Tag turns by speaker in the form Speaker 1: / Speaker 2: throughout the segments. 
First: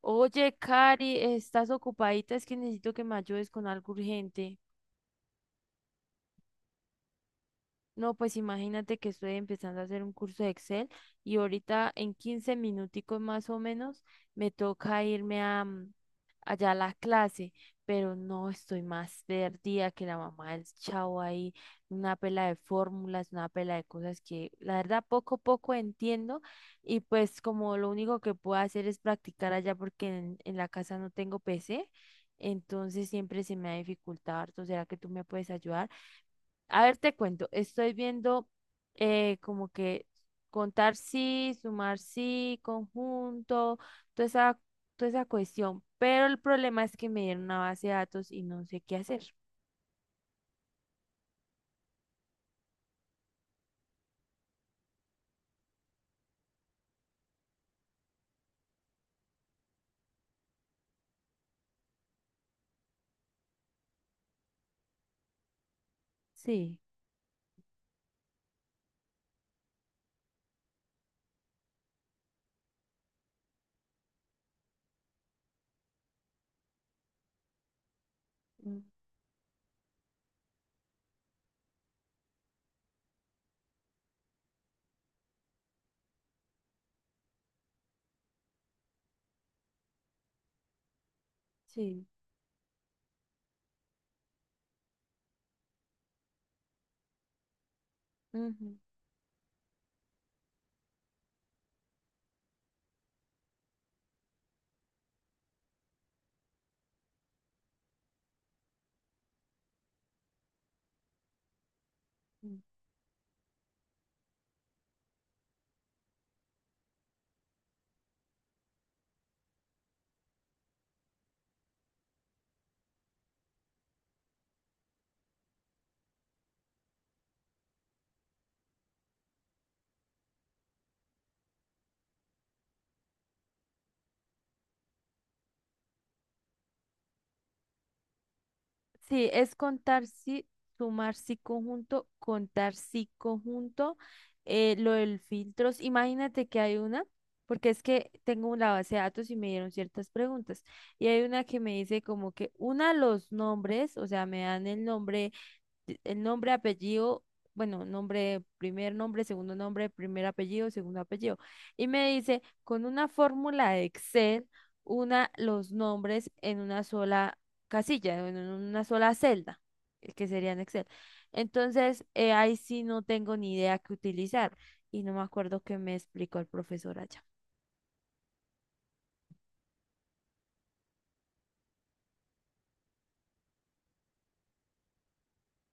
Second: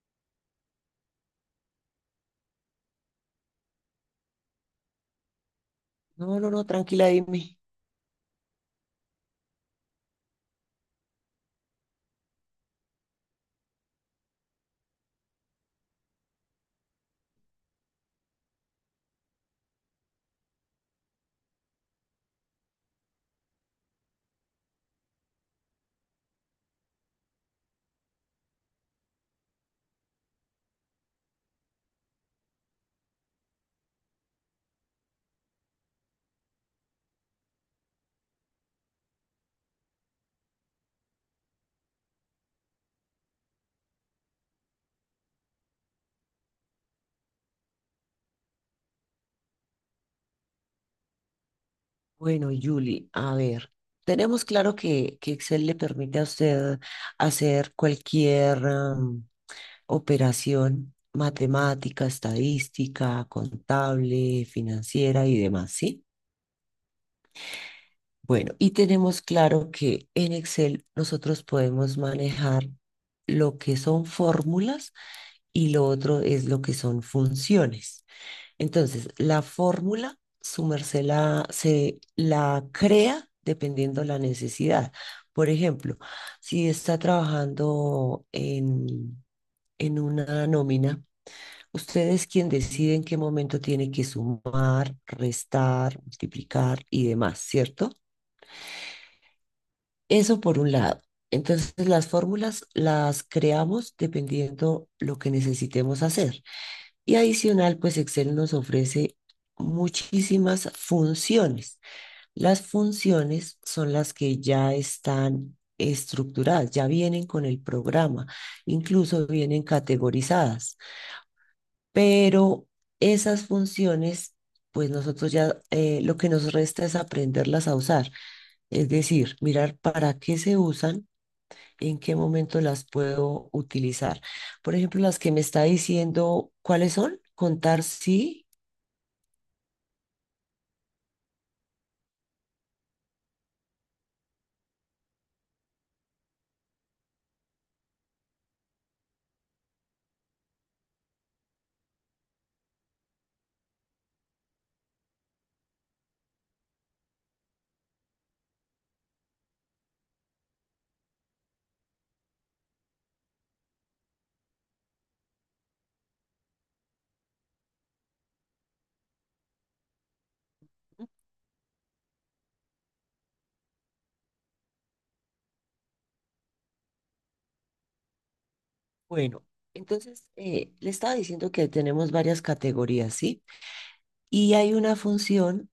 Speaker 1: Oye, Cari, ¿estás ocupadita? Es que necesito que me ayudes con algo urgente.
Speaker 2: No, no, no, tranquila, dime.
Speaker 1: No, pues imagínate que estoy empezando a hacer un curso de Excel y ahorita en 15 minuticos más o menos me toca irme a allá a la clase, pero no estoy más perdida que la mamá del chavo ahí, una pela de fórmulas, una pela de cosas que la verdad poco a poco entiendo, y pues como lo único que puedo hacer es practicar allá porque en la casa no tengo PC, entonces siempre se me ha dificultado harto. ¿Será que tú me puedes ayudar? A ver, te cuento, estoy viendo como que contar sí, sumar sí, conjunto, toda esa, toda esa cuestión, pero el problema es que me dieron una base de datos y no sé qué hacer.
Speaker 2: Bueno, Julie, a ver, tenemos claro que Excel le permite a usted hacer cualquier operación matemática, estadística, contable, financiera y demás, ¿sí?
Speaker 1: Sí.
Speaker 2: Bueno, y tenemos claro que en Excel nosotros podemos manejar lo que son fórmulas y lo otro es lo que son funciones.
Speaker 1: Mm.
Speaker 2: Entonces, la fórmula, se la crea dependiendo la necesidad. Por ejemplo, si está trabajando en una nómina,
Speaker 1: Sí.
Speaker 2: usted es quien decide en qué momento tiene que sumar, restar, multiplicar y demás, ¿cierto?
Speaker 1: Ujú.
Speaker 2: Eso por un lado. Entonces, las fórmulas las creamos dependiendo lo que necesitemos hacer. Y adicional, pues Excel nos ofrece muchísimas funciones.
Speaker 1: Ujú.
Speaker 2: Las funciones son las que ya están estructuradas, ya vienen con el programa, incluso vienen categorizadas, pero esas funciones, pues nosotros ya lo que nos resta es aprenderlas a usar, es decir, mirar para qué se usan, en qué momento las puedo utilizar. Por ejemplo, las que me está diciendo cuáles son, contar sí.
Speaker 1: Sí, es contar sí, sumar sí conjunto, contar sí conjunto, lo del filtros. Imagínate que hay una, porque es que tengo una base de datos y me dieron ciertas preguntas. Y hay una que me dice como que una los nombres, o sea, me dan el nombre, apellido, bueno, nombre, primer nombre, segundo nombre, primer apellido, segundo apellido. Y me dice, con una fórmula de Excel, una los nombres en una sola casilla, en una sola celda, que sería en Excel. Entonces, ahí sí no tengo ni idea qué utilizar y no me acuerdo qué me explicó el profesor allá.
Speaker 2: Bueno, entonces le estaba diciendo que tenemos varias categorías, ¿sí? Y hay una función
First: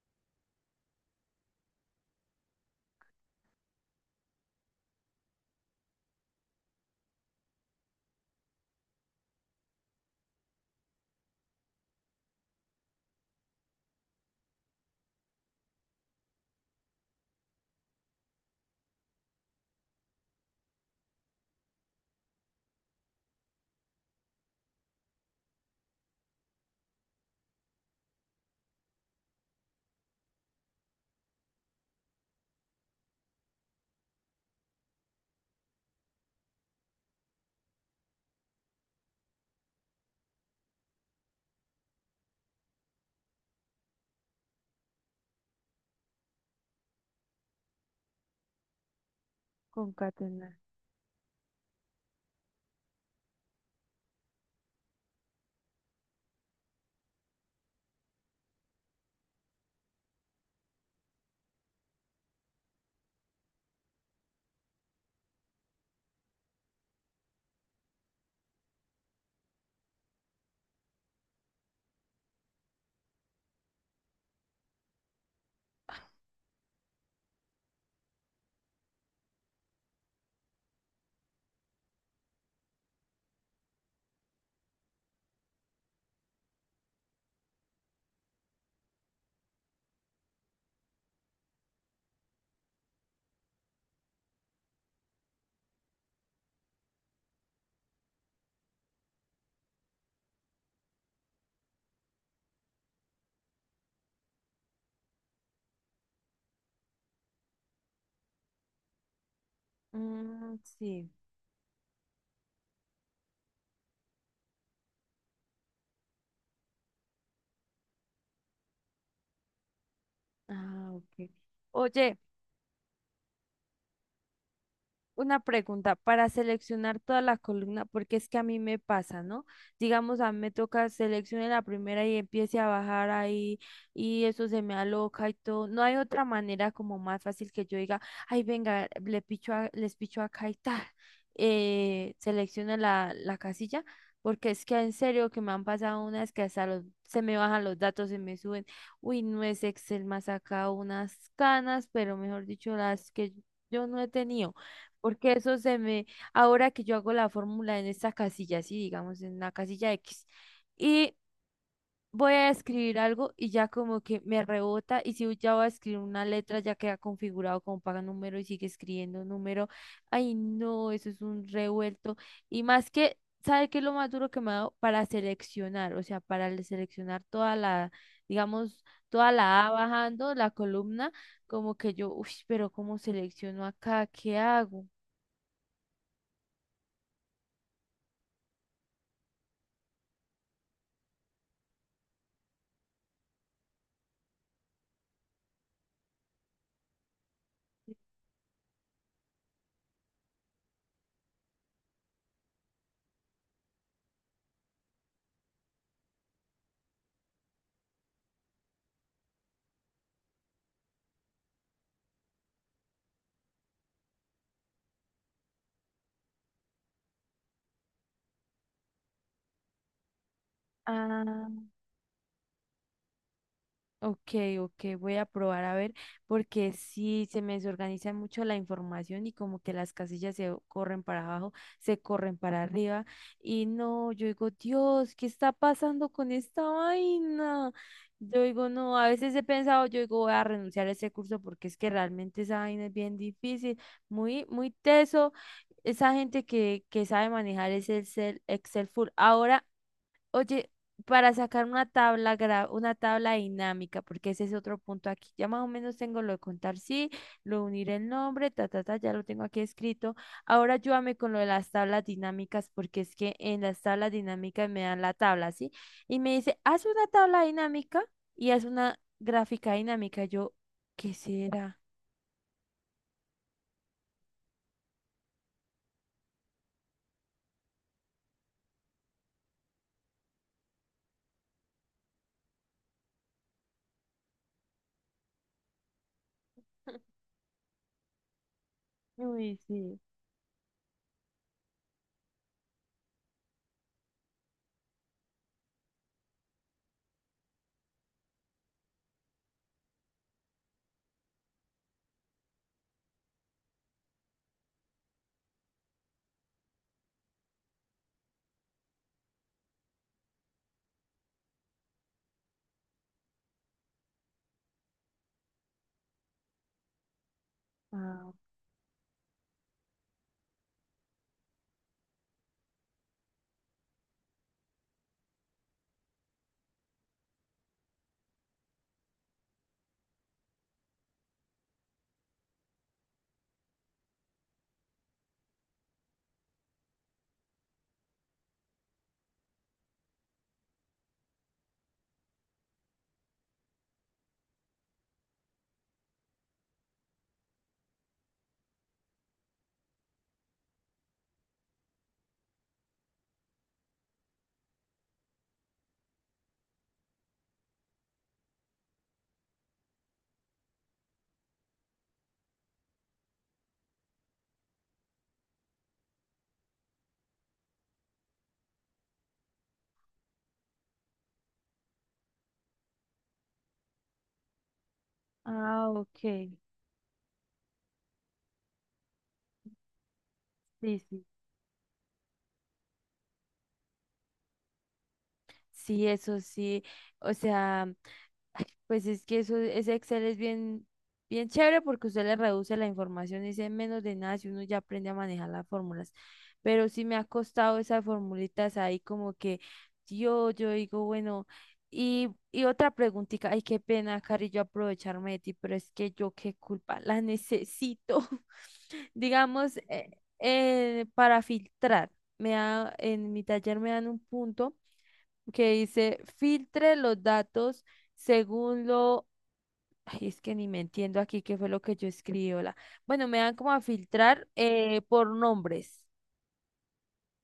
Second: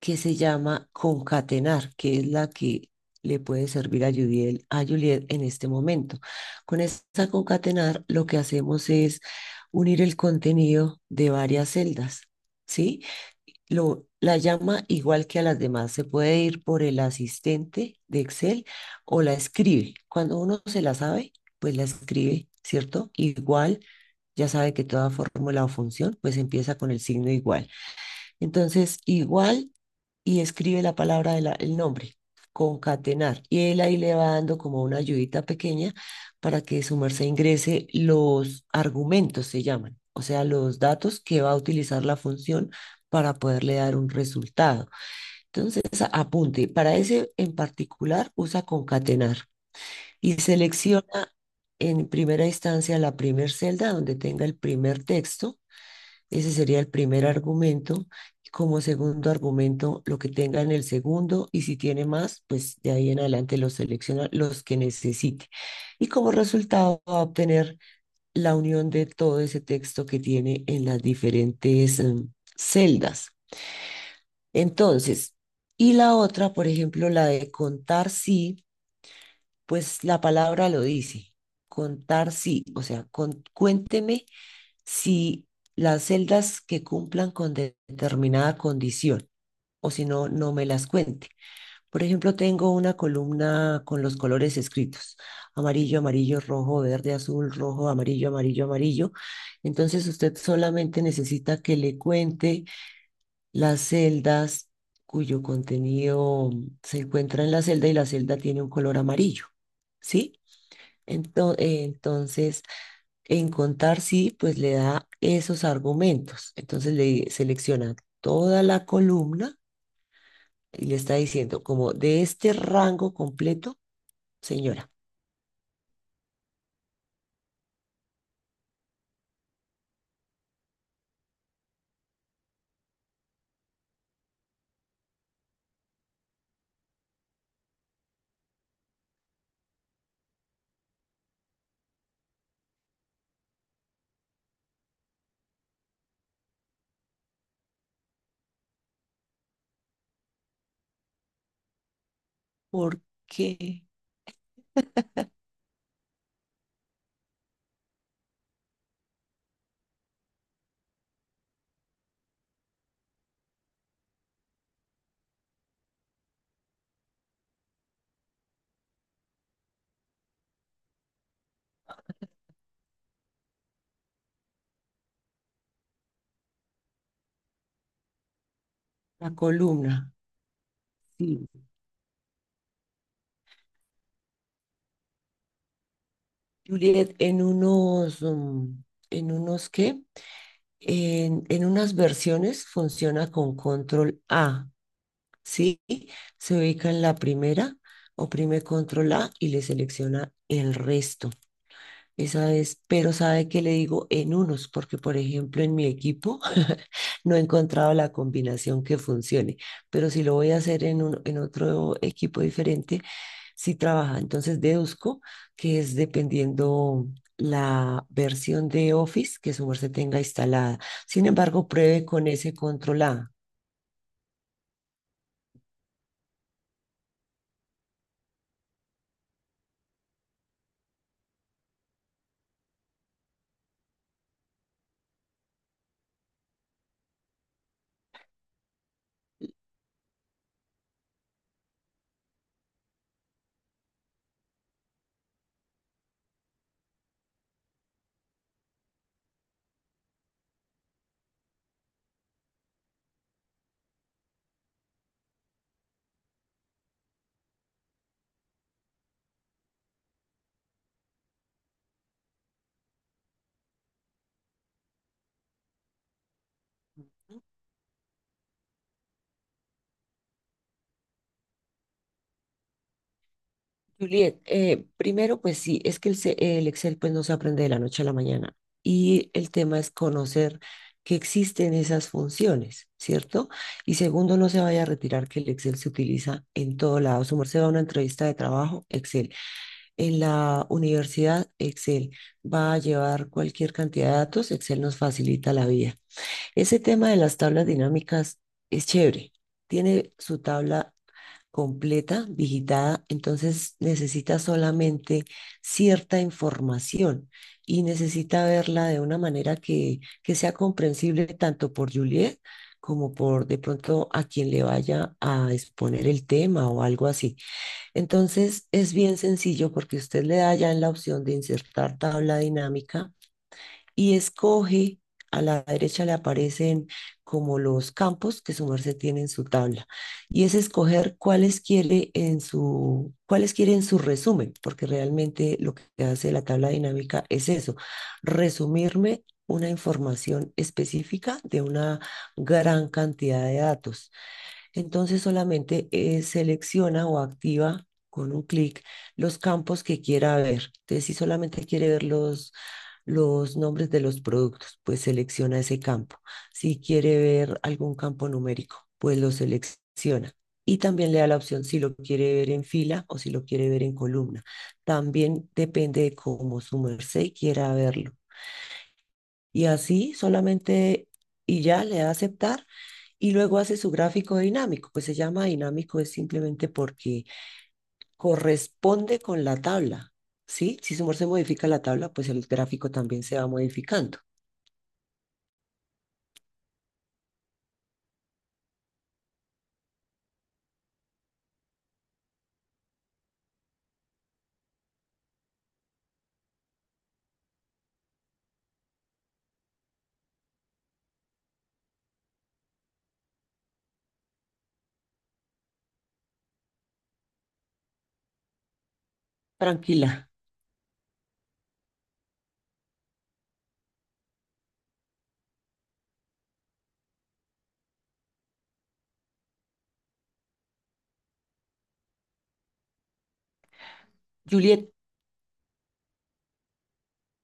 Speaker 2: que se llama concatenar, que es la que le puede servir a Juliet en este momento. Con esta concatenar, lo que hacemos es unir el contenido de varias celdas, ¿sí? La llama igual que a las demás. Se puede ir por el asistente de Excel o la escribe. Cuando uno se la sabe, pues la escribe, ¿cierto? Igual, ya sabe que toda fórmula o función, pues empieza con el signo igual. Entonces, igual y escribe la palabra del el nombre, concatenar. Y él ahí le va dando como una ayudita pequeña para que su merced ingrese los argumentos, se llaman, o sea, los datos que va a utilizar la función para poderle dar un resultado. Entonces, apunte, para ese en particular usa concatenar y
Speaker 1: Concatenar.
Speaker 2: selecciona en primera instancia la primera celda donde tenga el primer texto, ese sería el primer argumento. Como segundo argumento, lo que tenga en el segundo y si tiene más, pues de ahí en adelante los selecciona los que necesite. Y como resultado va a obtener la unión de todo ese texto que tiene en las diferentes celdas. Entonces, y la otra, por ejemplo, la de contar sí, pues la palabra lo dice, contar sí, o sea, cuénteme si las celdas que cumplan con determinada condición o si no, no me las cuente. Por ejemplo, tengo una columna con los colores escritos, amarillo, amarillo, rojo, verde, azul, rojo, amarillo, amarillo, amarillo. Entonces usted solamente necesita que le cuente las celdas cuyo contenido se encuentra en la celda y la celda tiene un color amarillo, ¿sí?
Speaker 1: Mm, sí.
Speaker 2: Entonces, en contar sí, pues le da esos argumentos. Entonces le selecciona toda la columna y
Speaker 1: Ah,
Speaker 2: le está
Speaker 1: ok.
Speaker 2: diciendo, como
Speaker 1: Oye,
Speaker 2: de este rango completo, señora,
Speaker 1: una pregunta. Para seleccionar toda la columna, porque es que a mí me pasa, ¿no? Digamos, a mí me toca seleccionar la primera y empiece a bajar ahí y eso se me aloca y todo. No hay otra manera como más fácil que yo diga, ay, venga, les picho acá y tal. Selecciona la casilla, porque es que en serio que me han pasado unas que hasta los- se me bajan los datos, se me suben. Uy, no es Excel, más acá unas canas, pero mejor dicho,
Speaker 2: ¿por
Speaker 1: las que
Speaker 2: qué
Speaker 1: yo no he tenido. Porque eso se me, ahora que yo hago la fórmula en esta casilla, sí, digamos en la casilla X, y voy a escribir algo y ya como que me rebota, y si ya voy a escribir una letra, ya queda configurado como paga número y sigue escribiendo número. Ay, no, eso es un revuelto. Y más que, ¿sabe qué es lo más duro que me ha dado? Para seleccionar, o sea, para seleccionar toda la, digamos, toda
Speaker 2: la
Speaker 1: la A
Speaker 2: columna?
Speaker 1: bajando, la columna,
Speaker 2: Sí.
Speaker 1: como que yo, uy, pero ¿cómo selecciono acá? ¿Qué hago?
Speaker 2: Juliet, en unos, mm, en unos qué? En unas versiones funciona con control A, ¿sí? Se ubica en la primera, oprime control A y le selecciona el resto. Esa es, pero sabe que le digo en unos, porque por ejemplo en mi equipo no he encontrado la combinación que funcione, pero si lo voy a hacer en otro equipo diferente, sí trabaja. Entonces deduzco que es dependiendo la versión de Office que su merced tenga instalada. Sin embargo,
Speaker 1: Ah,
Speaker 2: pruebe con ese control A.
Speaker 1: ok, ok, voy a probar a ver, porque sí se me desorganiza mucho la información y como que las casillas se corren para abajo, se corren para arriba y no, yo digo, Dios, ¿qué está pasando con esta vaina? Yo digo, no, a veces he pensado, yo digo, voy a renunciar a ese curso porque es que realmente esa vaina es bien difícil, muy, muy teso. Esa gente que sabe manejar ese Excel, Excel full. Ahora oye, para sacar una tabla dinámica, porque ese es otro punto aquí. Ya más o menos tengo lo de contar sí, lo de unir el nombre, ta, ta, ta, ya lo tengo aquí escrito. Ahora ayúdame con lo de las tablas dinámicas, porque es que en las tablas dinámicas me dan la tabla, ¿sí? Y me dice, haz una tabla dinámica y haz una gráfica dinámica. Yo, ¿qué será?
Speaker 2: Juliet, primero, pues sí, es que el Excel pues no se aprende de la noche a la mañana y el tema es conocer que existen esas funciones, ¿cierto? Y segundo, no se vaya a retirar que el Excel se utiliza en todo lado. Su merced va a una entrevista de trabajo, Excel.
Speaker 1: Uy, sí.
Speaker 2: En la universidad, Excel. Va a llevar cualquier cantidad de datos, Excel nos facilita la vida. Ese tema de las tablas dinámicas es chévere. Tiene su tabla completa, digitada, entonces necesita solamente cierta información y necesita verla de una manera que sea comprensible tanto por Juliet como por de pronto a quien le vaya a exponer el tema o algo así.
Speaker 1: Ah,
Speaker 2: Entonces es bien sencillo porque usted le da ya en la opción de insertar tabla dinámica y escoge, a la derecha le aparecen como los campos que su merced tiene en su tabla, y es escoger cuáles quiere en cuáles quiere en su resumen, porque realmente lo que hace la tabla dinámica es eso, resumirme una información específica de una gran cantidad de datos. Entonces solamente selecciona o activa con un clic los campos que quiera ver. Entonces, si solamente quiere ver los nombres de los productos, pues selecciona ese campo. Si quiere ver algún campo numérico, pues lo selecciona. Y también le da la opción si lo quiere ver en fila o si lo quiere ver en columna. También depende de cómo su merced quiera verlo. Y así solamente y ya le da aceptar y luego hace su gráfico dinámico. Pues se llama
Speaker 1: ah,
Speaker 2: dinámico es
Speaker 1: ok.
Speaker 2: simplemente porque corresponde con la tabla, ¿sí? Si
Speaker 1: Sí,
Speaker 2: su humor
Speaker 1: sí.
Speaker 2: se modifica la tabla, pues el gráfico también se va modificando.
Speaker 1: Sí, eso sí. O sea, pues es que eso, ese Excel es bien, bien chévere porque usted le reduce la información y dice: "En menos de nada si uno ya aprende a manejar las fórmulas". Pero sí me ha costado esas formulitas ahí, como que yo digo, bueno, y otra preguntita, ay, qué pena, Cari, yo aprovecharme de ti, pero es que yo qué culpa, la necesito. Digamos,
Speaker 2: Tranquila.
Speaker 1: para filtrar, me da, en mi taller me dan un punto que dice filtre los datos según lo, ay, es que ni me entiendo aquí qué fue lo que yo escribí, hola. Bueno, me dan como a filtrar
Speaker 2: Juliet,
Speaker 1: por nombres.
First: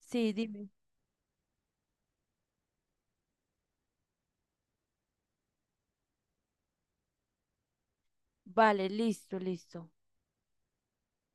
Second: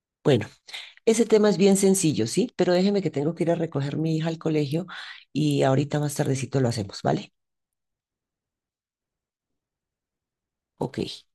Speaker 1: Sí,
Speaker 2: bueno,
Speaker 1: dime.
Speaker 2: ese tema es bien sencillo, ¿sí? Pero déjeme que tengo que ir a recoger a mi hija al colegio y ahorita más tardecito lo hacemos, ¿vale?
Speaker 1: Vale, listo, listo.
Speaker 2: Ok.